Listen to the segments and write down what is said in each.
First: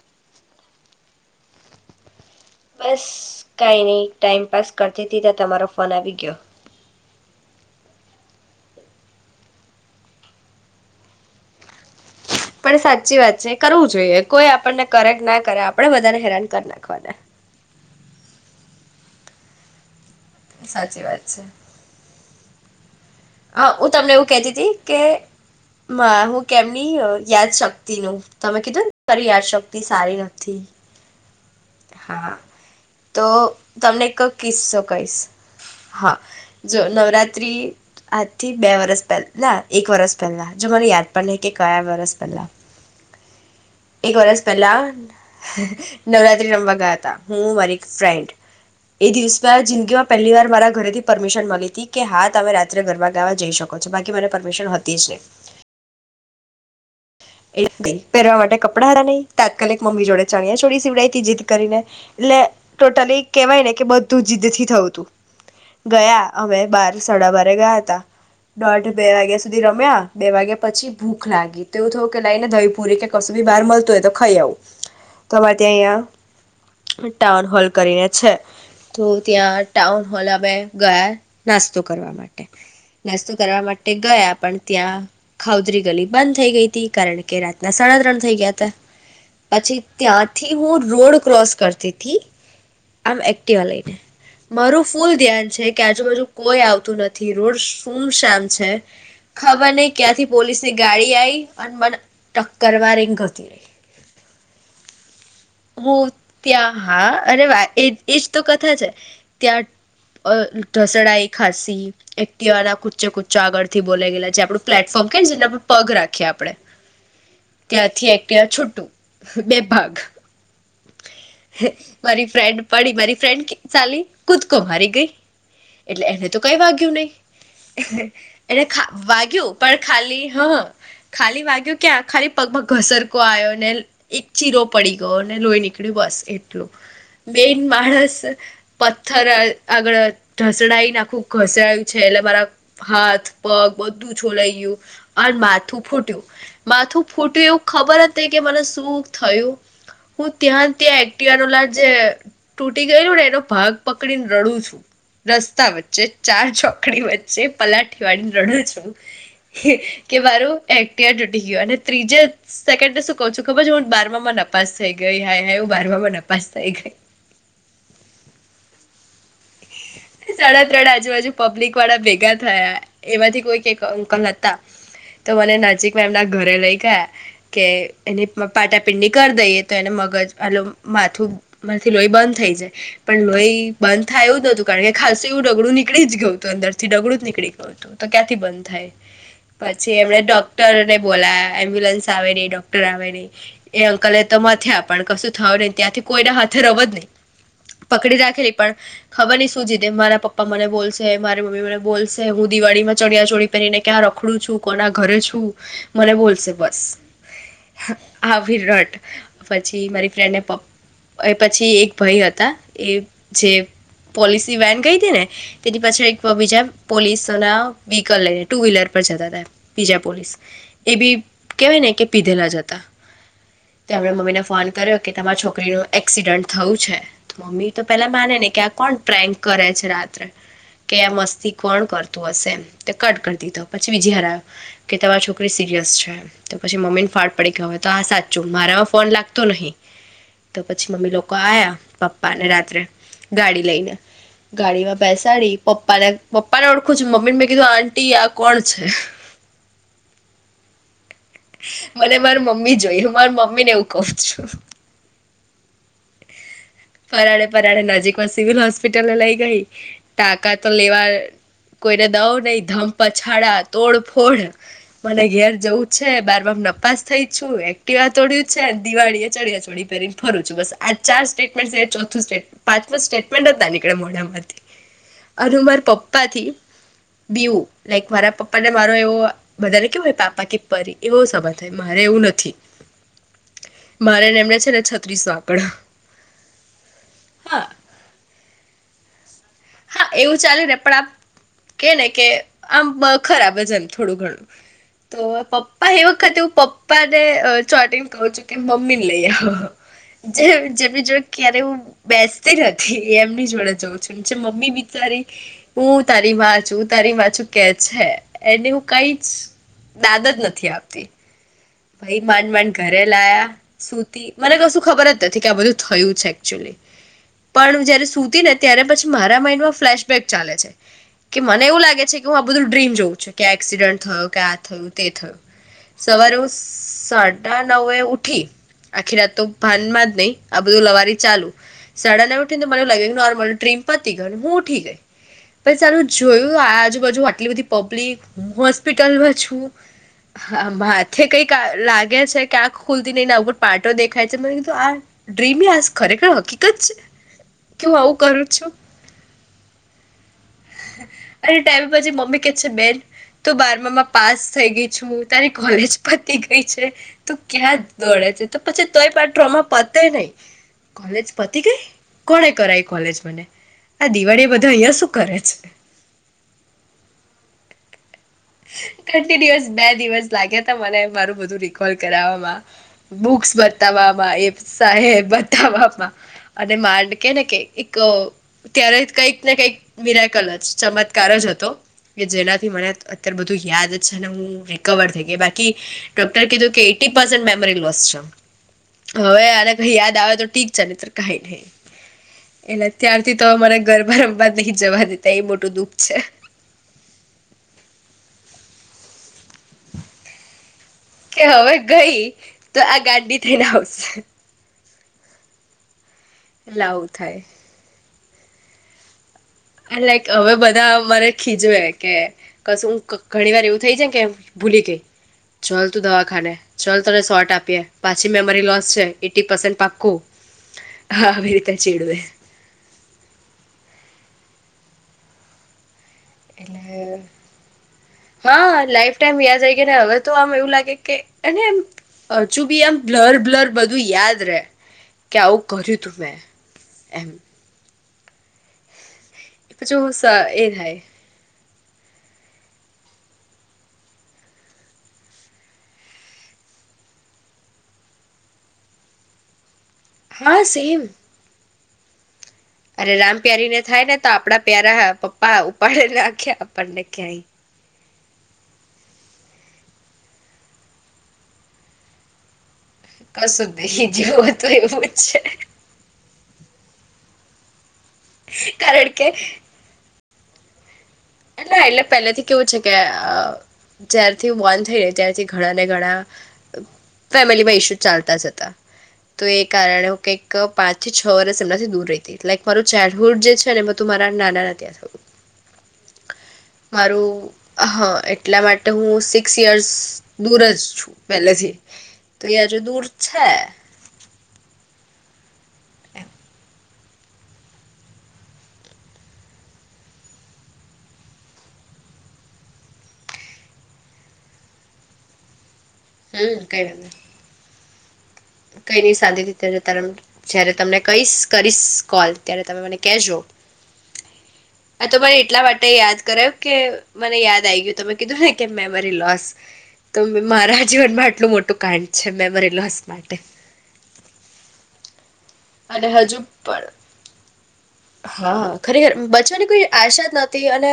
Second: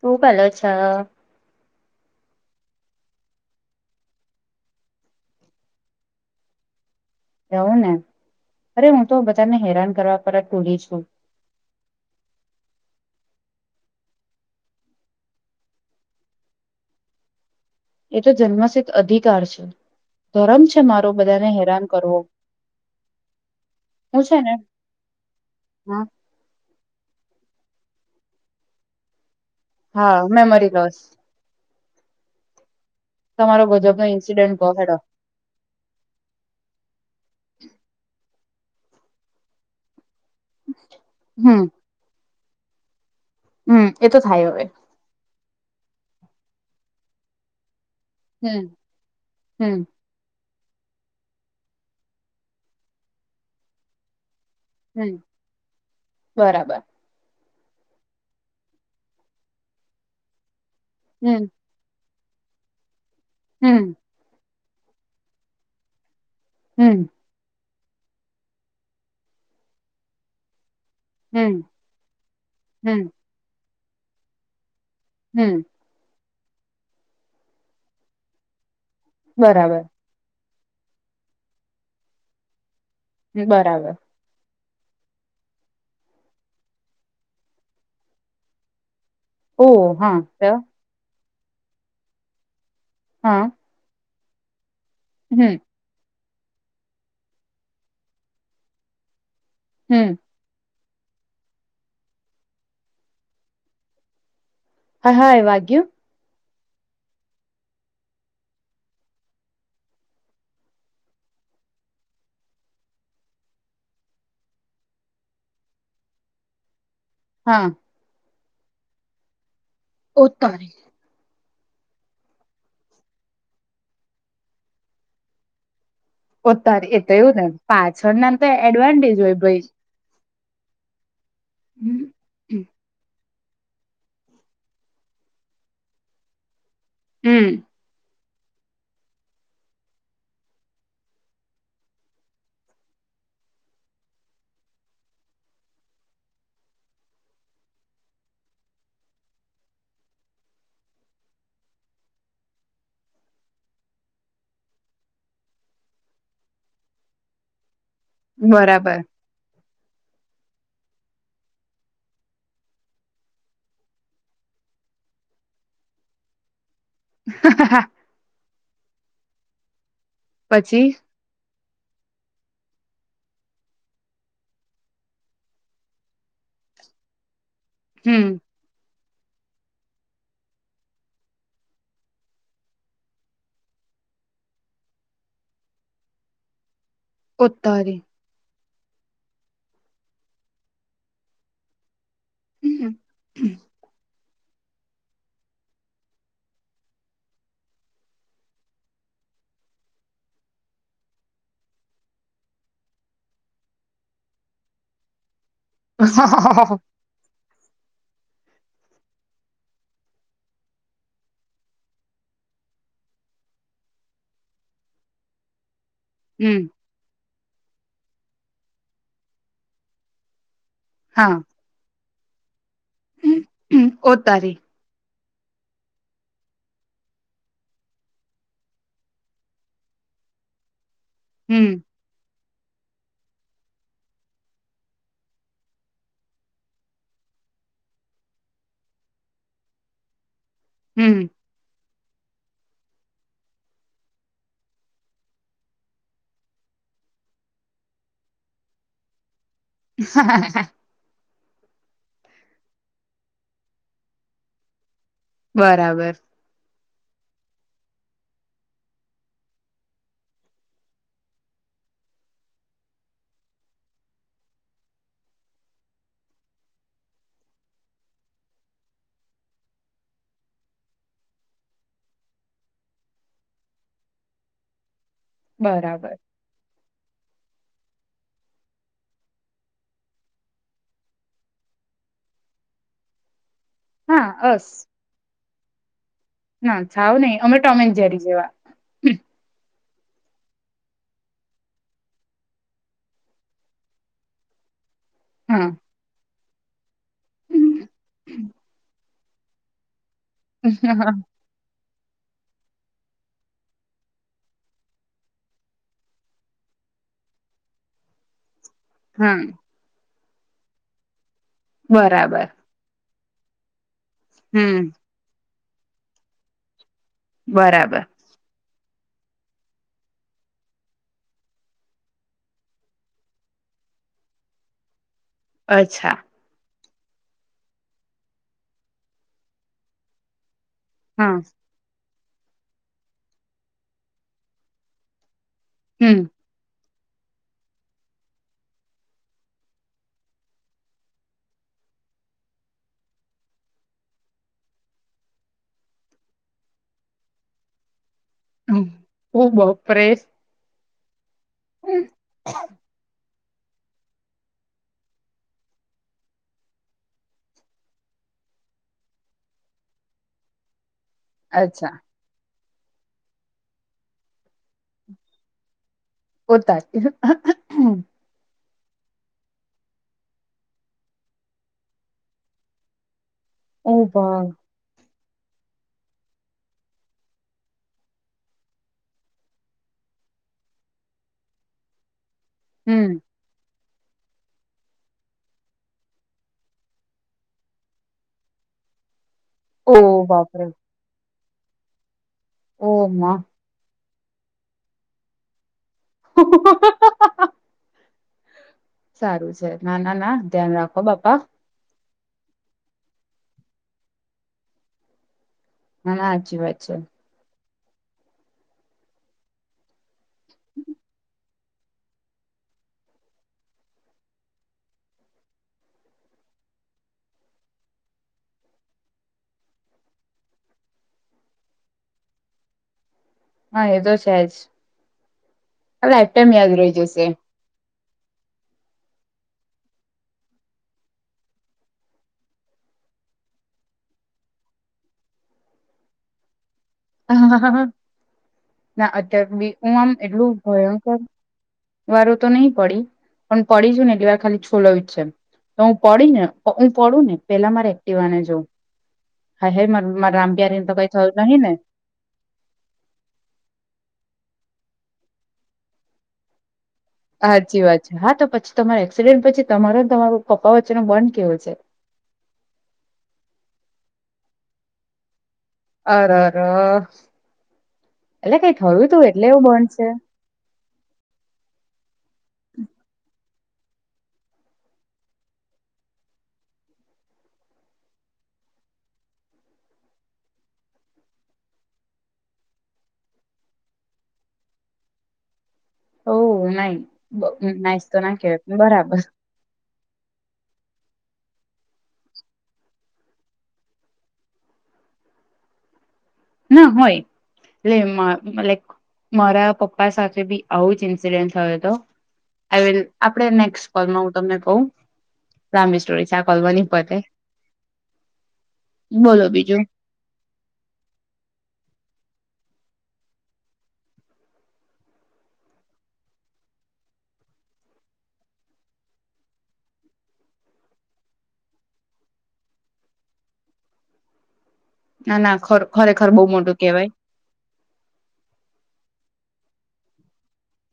હુ કરો છો? બસ કાઈ નહીં ટાઈમપાસ કરતીતી ત્યાં તમારો ફોન આવી ગયો. એવું ને અરે હું તો બધાને હેરાન કરવા પર જ ટૂડી છું. પણ સાચી વાત છે કરવું જોઈએ. કોઈ આપણને કરે કે ના કરે આપણે બધાને હેરાન કર નાખવાના. એ તો જન્મસિદ્ધ અધિકાર છે. ધરમ છે મારો બધાને હેરાન કરવો. અ હું તમને એવું છે ને કેતીતી કે હા મ હું કેમની યાદ શક્તિ નું તમે કીધું ને તારી યાદ શક હા મેમોરી લોસ. હા. તો તમારો ગજબ નો તમને કક ઇન્સિડન્ટ કહો કિસ્સો હેડો કહીશ, હા જો નવરાત્રિ થી બે વરસ પહેલા ના એક વરસ પેલા જો મને યાદ પણ નઈ કે હમ કયા વરસ પહેલા. હમ એ એક તો વરષ થાય હવે પેલા. નવરાત્રી રમવા ગયા હતા. હું મારી ફ્રેન્ડ હમ એ દિવસમાં હમ જિંદગી માં પહેલી વાર મારા ઘરેથી પરમિશન મળી હતી, કે હા તમે રાત્રે ગરબા ગાવા જઈ શકો છો. બાકી મને પરમિશન હતીજ હમ નહીં બરાબર. એટલે પહેરવા માટે કપડા હારા નહીં તાત્કાલિક મમ્મી જોડે ચણ્યા છોડી સી સીવડાયતી જીદ હમ કરીને. એટલે ટોટલી. કેહેવાય ને કે હમ બધું જીદથી થયું તું ગયા. હવે બાર હમ સાડા બારે ગયા તા. હતા દોઢ બે વાગ્યા સુધી રમ્યા. બે વાગે પછી ભૂખ હમ લાગી. તેવું થો કે લાઈને દહીપુરી કે હમ કશું બી બહાર મલતુ તો એતો ખાઈ આઉ. તમારે હમ ત્યાં અહ્યા. ટાઉન હોલ કરીને છે. તો ત્યાં બરાબર ટાઉન હોલે અમે ગયા નાસ્તો કરવા માટે. નાસ્તો કરવા માટે બરાબર ગયા પણ ત્યાં ખાઉધરી ગલી બંધ થઈ ગઈ હતી. કારણ કે રાતના સાડા ત્રણ થઈ ગયા હતા. ઓ પછી હા ત્યાંથી હું રોડ ક્રોસ કરતી થી. આમ હા એક્ટિવા લઈ ને. મારું ફૂલ ધ્યાન હમ છે કે આજુબાજુ કોઈ આવતું નથી રોડ સુમ શામ છે. ખબર ની હમ ક્યાંથી પોલીસસે ગાડી આયી અને મને ટક્કર મારી ને જતી રહી. હાઈ હાઈ વાગ્ય્યું. હું ત્યાં હા અરે એ એજ તો કથા છે ત્યાં ધઢસડાઈ ખાસી એકટીવાના કુચ્ચે કુચ્ચા આગળથી બોલા ગયલા જે આપણું પ્લેટફોર્મ કેને જેના પર પગ રાખીએ આપડે હા ત્યાંથી એક. ત્યા છુટું બે ભાગ. તારી મારી ફ્રેન્ડ પડી મારી ફ્રેન્ડ ચાલી કુદકો મારી ગઈ. એટલે એને તો કઈ અત્યારે વાગ્યું એ તો એવું ને નહીિ પાછળના તો એને એડવાન્ટેજ હોય વાગ્યું ભાઈ પણ ખાલી. હા. ખાલી વાગ્યો કે આ ખાલી પગમાં ઘસરકો આવ્યો. એક ચીરો પડી ગયો અનેને લોહી નીકળી. કડી બસ એ. હમ મેન માણસ. પથ્થર આગળ ધસડાઈનેખું ઘસડાયું છે એટલે મારા હાથ પગ બધું છોલાઈ ગયું અને માથું ફૂટ્યું માથું ફૂટ્યું એવું ખબર જ કે મને શું થયું હું. ત્યાં ત્યાં એક્ટવાલા જે તૂટી ગયેલું ને એનો ભાગ પકડીને રડું છું રસ્તા વચ્ચે ચાર ચોકડી વચ્ચે પલાટ. વાડીને રડો છું બરાબર કે મારોું. ડ્યૂટી ગયયો અને ત્રીજે સેકન્ડ શું કહું છું ખબર હું બાર માં નપાસ થઈ. ગઈ હાય હાય એવું બાર માં નપાસ થઈ ગઈ. હ. સાડા પછી ત્રણ આજુબજુ પબ્લિક. વાળ ભેગા થયા એમાંથી કોઈક અંકલ હતા તો મને નજીકમાં એમના ઘરે લઈ ગયા. કે એની હમ પાટ. પિંડી કરી દઈએ તો એને મગજ આલ માથું માંથી લોહી બંધ થઈ જાય પણ લોહી બંધ થાયું નતું. કાર કે ખાસ એવું રગડું નીકળ જ ગય તું અંદર. ડગડું જ નીકળી ગય હતું ઉતારી તો ક્યાંથી બન. થ પછી એમણે ડોક્ટરને બોલા એમ્બ્યુલન્સ. આવે નહી ડોક્ટર હમ આવે નહી એ અંકલે. તો થ્યા પણ કશું થય નહી ત્યાંથી કોઈને હાથે ર જ નહી પકડી રાખેલી પણ ખબર નહ. શું જીતે મારા પપ્પા મને બોલશે મારી મમ્મી મને બોલશે હું દિવાળીમાં ચડિયા ચોળી પહેરીને ક્યાં રખડું છું કોના ઘરે છું. મને બોલશે બસ. આ વિરટ પછી મારી ફ્રેન્ડને પ એ પછી એક ભાઈ હતા એ જે. પોલિસી વેન કઈ હતી ને. પાછી એક બીજ પોલીસ વ્હકલ લઈને ટુ વ્હીલર પર જતા હતા બીજા પોલીસ એ બી હા કેવાય ને કે પીધલા જ તેમણે મમ્મી ને ઉતારી ફોન કર્યો કે તમારા છોકરી ન એક્સિડન્ટ થયું છે મમ્મી તો પેલા માને ને કે આ કોણ પ્રેન્ક કરે છે રાત્રે કે એ મસ્તી હમ કોણ કરતું હશે એમ તે કટ કરી દીધો પછી બીજી હરા્યો કે તમારી છોકરી સિરિયસ છે તો પછી મમ્મી ને ફાળ પડી ગયો હોય તો આ સાચું મારામાં ફોન લાગતો નહીિ તો પછી મમ્મી હમ લોકો આવ્યા પપ્પા ને રાત્રે ગાડી લઈને ગાડીમાં બેસાડી પપ્પા ને પપ્પા ને ઓળખું છું મમ્મી ને મેં કીધું આંટી આ કોણ છે હા મને માર મમ્મી જોય હું માર મમ્મીને એવું કહઉ છું બરાબર પરાણે પરાણે નજીકમાં સિવિલ હોસ્પિટલ એ લઈ ગઈ ટાંકા તો લેવા કોઈને દવ ની ધમ્પપછાડા તોડ ફોડ મને ઘેર જવું છે બારમાં માં નપાસ થઈ છું એક્ટિવા તોડ્યું છે દિવાળી ચણિયાચોરી પહેરીને ફરું છું બસ આ ચાર સ્ટે ચોથુ સ્ટેટમેન્ટ પાંચમુ સ્ટેટમેન્ટ એજ ના નીકળે મોડામાંથી અને માર બરાબર પપ્પા થી બીવું લાઈક મારા પપ્પા ને મારો એવો બધાને કેવું હોય પાપા કે પરી એવો સમાજ થાય મારે એવું નથી હા મારેને એમને અસ છે ને છત્રીસ નો આ પકળ ના છાવ નહિ અમે ટોમેન જરી જેવા હા એવું ચાલે ને પણ આ કે ને કે આમ ખરાબ છે એમ થોડું ઘણું તો હા પપ્પા એ વખતે પપ્પા ને ચોંટી ને કહુ છું કે મમી ને લઈ આવો જે જેમી જો ક્યારે હું બેસતી નથી એ એમની જોડે જઉં છું મમ્મી બિચારી હું તારી માં છું તારી માં છું કે છે એને હું કંઈ જ હા ડાદત નથી આપતી ભઈ બરાબર માન માન ઘરે પ્લાયા શું તી મને કશું હમ ખબર જ નથી કે આ બધું થયું છે એકક્ચુઅલી. પણ બરાબર જયારે સુતી ને ત્યારે પછ મારા માઈન્ડમાં ફ્લેશબેક ચાલે છે કે મને એવું લાગે છે કે હું આ બધું ડ્રીમ જોઉં છું કે એક્સિડન્ટ થયો કે આ થયું તે થયું અચ્છા સવારે ઉસ સ-સાડા નવે ઉઠી આખી રાત તો ભાનમાં જ નહી આ બધું લવારી હા ચાલુ. સાડા નવે ઉઠીને મને લાગે નોર્મલ ટ્રીમ પતિ ગયો ને હું ઉઠી ગઈ. પછી સારું હમ જોયું આજ જુબાજુ આટલી બધી પબ્લિક હું હોસ્પિટલમાં છુ હ માથે કઈક આ લાગે છે કે આં ખુલતી નને આવવું પાર્ટો દેખાય છે મને કીધું આ ડ્રીમી આ ખરેખર હકીકત છે કે હું આવું કરું છું હમ્મ. ઓ બાપ રે અરે ટાઈમ પછી મમ્મી કે છે બેન તો બારમામાં પાસ થઈ ગઈ છું તારી કોલેજ પતી ગઈ છે તો ક્યાં દોડે છે તો પછી તોય પણ ડ્રોમાં પતે નઈ. કોલેજ પતિ ગઈ અચ્છા કોણે કરાય કોલેજ મને આ દિવાળી એ બધા અહિયાં શું કરે છે. ઓતારી અહ અહ કંટીન્યુઅસ બે દિવસ લાગ્યા હતા મને મારું બધું રિકોલ કરાવામાં બુક્સ ઓ બતાવામાં એ ભાઈ સાહેબ બતાવામાં અને માંડ કે ને કે એક ત્યારે કઈક ને કઈક મીરાકલ જ ચમત્કાર જ હતો કે જેનાથી મને હમ અત્યારે બધું યાદ છે ને હુ રિકવર થઈ ગઈ બાકી ડોકટરે કીધું કે એઈટી પેર્સન્ટ મેમરી લોસ છે હવે આને કહી ઓ યાદ આવે તો બાપરે થીક છે નઈતર કાંઈ નઈ હ એટલે ઓ ત્યારથી માં તો મારે ઘરમાં વારંવાર નહી જવા દેતા એ મોટું દુઃખ છે. [inaudible] સારું છે ના ના ના ધ્યાન રાખો બાપા કે હવે ગઈ તો આ ગાંડી થઈને આવશે ના ના હાચી વાત એટલે છે. આવું થાય આ લાઈક હવે બધા મને ખીજવે કે કશું ઘણી વાર એવું થઈ જાય કે ભૂલી ગઈ, ચાલ તું દવાખાને, ચાલ તને શોટ આપીએ, પાછી મેમરી લોસ છે, એઈટી પર્સેન્ટ પાકું આવી રીતે ચીડવે હા, એતો છેજ એટલે હ, હા, લાઈફ ટાઈમ યાદ રહી કે એને હવે તો આમ એવું લાગે કે, એને એમ હજુ બી આમ બ્લર બ્લર બધું યાદ રે કે આવું કર્યું તું મેં એમ ના અત ર બી હું પછી આમ સ એટલું એ થાય ભયંકર વારો તો નહી પડી, પણ પડીશું ને એટલી વાર ખાલી છોલાયુજ છે, તો હું પડી ને હું પડું ને પેલા મારે એક્ટવાને જોઉં, હાય હાય મારી હા રામપ્યારીને તો સેમ કઈ થયું નહી ને અરે રામ પ્યારીને થાય ને તો આપડા પ્યારા પપ્પા ઉપાડેને નાખ્યા. આપણે ક્યાંય હાચી વાત હા, તો પછી તમારે એક્સિડેન્ટ પછી તમારો ને તમારો પપ્પા વચ્ચેનો બોન્ડ કેવો છે? કશુંજ નઈ, જેવું હતું એવુંજ છે. અર ર એટલે કઈ થયું કારણ તું કે એટલે એવું બૉન્ડ છે. એટલા એટલે પહેલેથી કેવું છે કે, અહ જ્યારથી બોન થઈહી ત્યારથી ઘણા ને ઘણા ફેમિલીમાં ઈસ્યુ ચાલતાજ હતા, તો એ કારણે હું કંઈક પાંચ થી છ વર્ષ એમનાથી દૂર રઈતી, લાઈક મારું ચાઇલ્ડહુડ જે છે ને તું મારા નાના ના ત્યાં થયું. ઓ નહી. મારું, હા નાઈસ તો ના એટલા કેવાય માટે બરાબર હું સિક્સ યર્સ દૂરજ છું. પેલેથી, તો એ આજે દૂર છે. ના હોય એટલે લાઈક મારા પપ્પા સાથે બી આવું જ ઇન્સિડેન્ટયો હતો, આઈ વિલ આપડે નેક્સ્ટ કોલમાં હું તમને કવ. લાંબી સ્ટોરી છે, આ હમ કોલમાં કઈ ની વાંધો પતે. કઈ નઈ બોલો શાંતિથી બીજું રીતે, જયારે તમને કઇસ કરીશ કોલ ત્યારે તમે મને કેજો, આ તો મને એટલા માટે યાદ કરાયું કે મને યાદ આવી ગયું તમે કીધું ને કે મેમરી લોસ, તો મારા જીવનમાં આટલું મોટું કાંડ છે, મેમરી લોસ. માટે ના ના અને ખરેખર હજુ બહુ મોટું પણ, કેવાય હા ખરેખર બ છની કોઈ આશાજ નથી અને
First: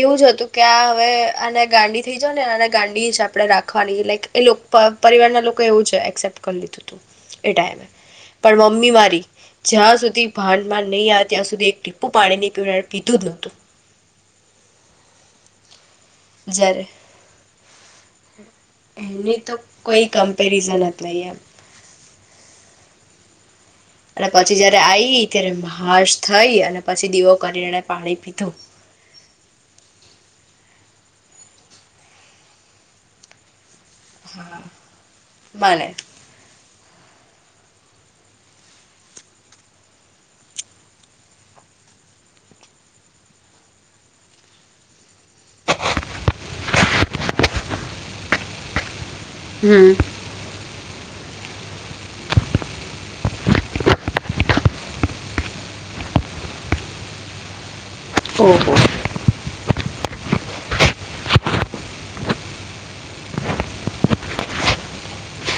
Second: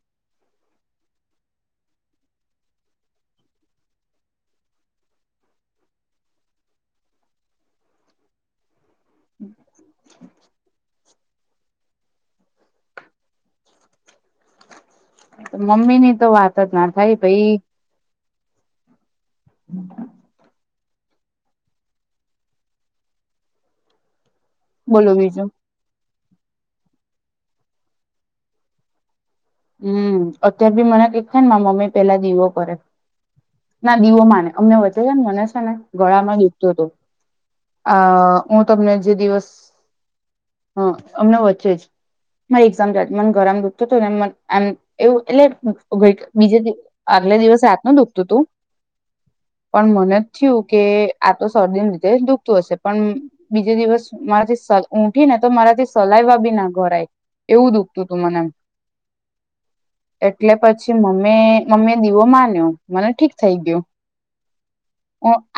એવું જ હતું કે આ હવે આને ગાંડી થઈ જાવ ને ગાંડી જ આપે રાખવાની, લાઈક એ લોક પરિવાર ના લોકો એવું છે, એક્સેપ્ટ કરી લીધુંતું એ ટાઈમે, પણ મમ્મી મારી જ્યાં સુધી ભાંડમાં નઈ આવી. ત્યાં સુધી એક ટીપુ પાણીની પીના, પીધું નતું. તો મમ્મીની તો વાતજ ના થાય, ભાઈ હમ્મ. એની તો કોઈ કમ્પેરિઝન નઈ એમ. ર પછી જયારે બોલો આઈ બીજું ત્યારે હાશ થઈ અને પછી દીવો કરીને પાણી પીધું. હમ અત્યાર બી મને કઈક થાય ને મા મમ્મી પેલા દીવો કરે. ના દીવો માને અમને વચે છે ને મને છે ને ગળામાં દુઃખતું હતું. અ હું તમને જે દિવસ, હ અમને વચ્ચે જ એમ મને ઘરમાં દુખતો આમ એવું એટલે વેટ બીજે દિવસ આગલા દિવસે રાત ન દુખતું, પણ હમ મને જ થયું કે આ તો શરદી લીધે દુઃખતું હશે પણ બીજે દિવસ મારાથી ઊઠી ને તો મારાથી સલાઇવા બી ના ઘડાય એવું દુખ. તો તુ મને ઓહો એટલે પછી મમ્મી મમ્મી એ દીવો માન્યો મને ઠીક થઈ ગયું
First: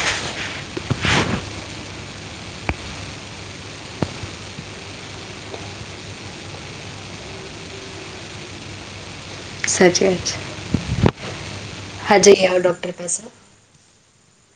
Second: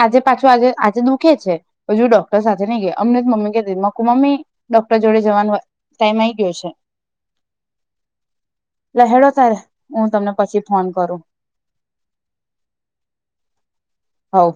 આજે પાછું આજે આજે દુખે છે હજુ ડોક્ટર સાથે નહી ગયા અમને મમ્મી કરતી મમ્મી ડોક્ટર જોડે જવાનો ટાઈમ આવીઈ ગયો છે. લે હેડો તારે સાચી હું વાત તમને પછી ફોન કરું હા જઇ આવ ડોક્ટર પાસે હવ